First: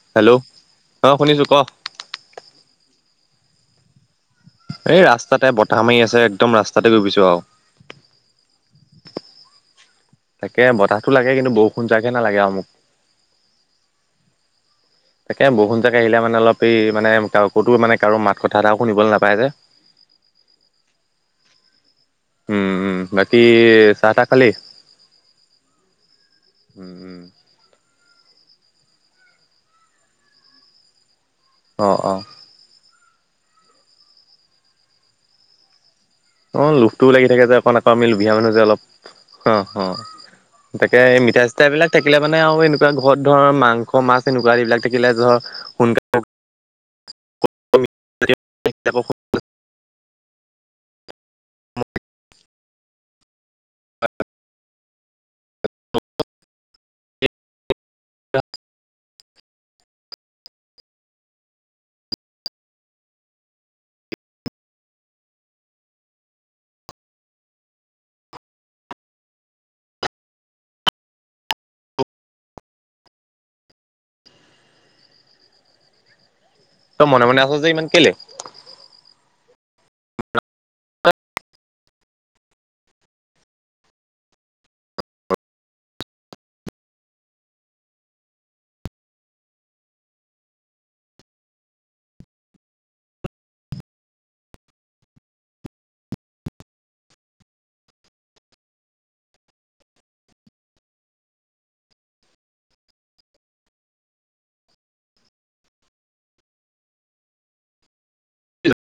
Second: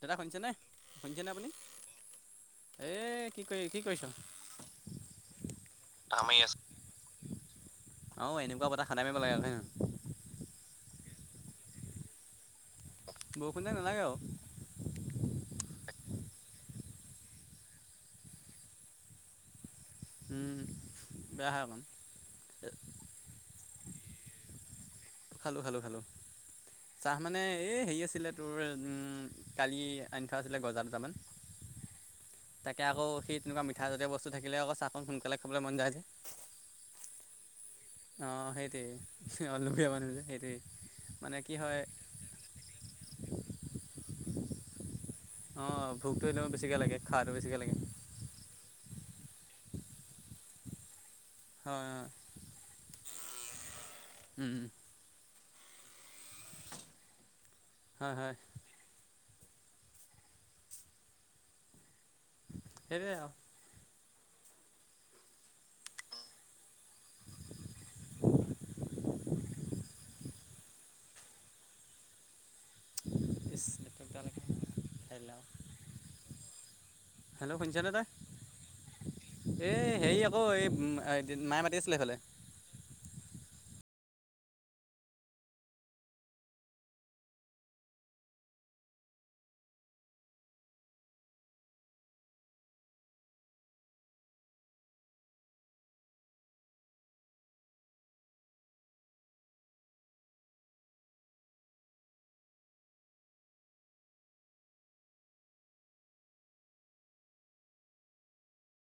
দাদা হেল্ল' শুনিছেনেে অ শুনিছেনে শুনিছো আপুনি ক এ কি কৰি কি কৰিছ? এই ৰাস্তাতে বতাহ মাৰি আছে একদম ৰাস্তাতে গৈছো আৰু। খানে মাৰিব লাগে হয় নহয়। তাকে বতাহো লাগে কিন্তু বৰষুণ যাগহে নালাগে আৰু মোক। বৰষুণ যেক নালাগে আৰু। তাকে বৰষুণ জাগে আহিলে মানে অলপ এই মানে ক'তো মানে কাৰো মাত কথা এটা শুনিবলৈ নাপায় যে উম বেয়া হয় অকণ। উম উ বাকি চাত খালো খালো খালো উম উম চাহ মানে এই হেৰি আছে ছিলে তোৰ উম কালি আন থোৱা আছিলে গজা দুতামান অ অঁ এতি আকৌ স তেনেকুৱা মিঠা জাতীয় বস্তু থাকিলে আকৌ সোনকালে খাবলৈ মন যায় অ লোভটোও লাগি থাকে যে অকণ আকৌ আমি অ লোভীয়া মানুহ যে অলপ সেইটোয়ে অ অ অলীয়া মানুহ যে সেইটো তাকে মিঠাই চিঠাই বিলাক থাকিলে মানে আৰু এনেকুৱা ঘৰত ধৰ মাংস মাছ এনেকুৱা এইবিলাক থাকিলে ধৰ অ সোনকালে ভোকটো বেছিকে লাগে খোৱাটো বেছিকে লাগে ক হয় হয় উম উম হয় হয় সেইৰি আৰু ব খ না তই মনে মনে আছ যে ইমান কেলে এই হেৰি আকৌ এই মায়ে মাতি আছিলে এইফালে কেলে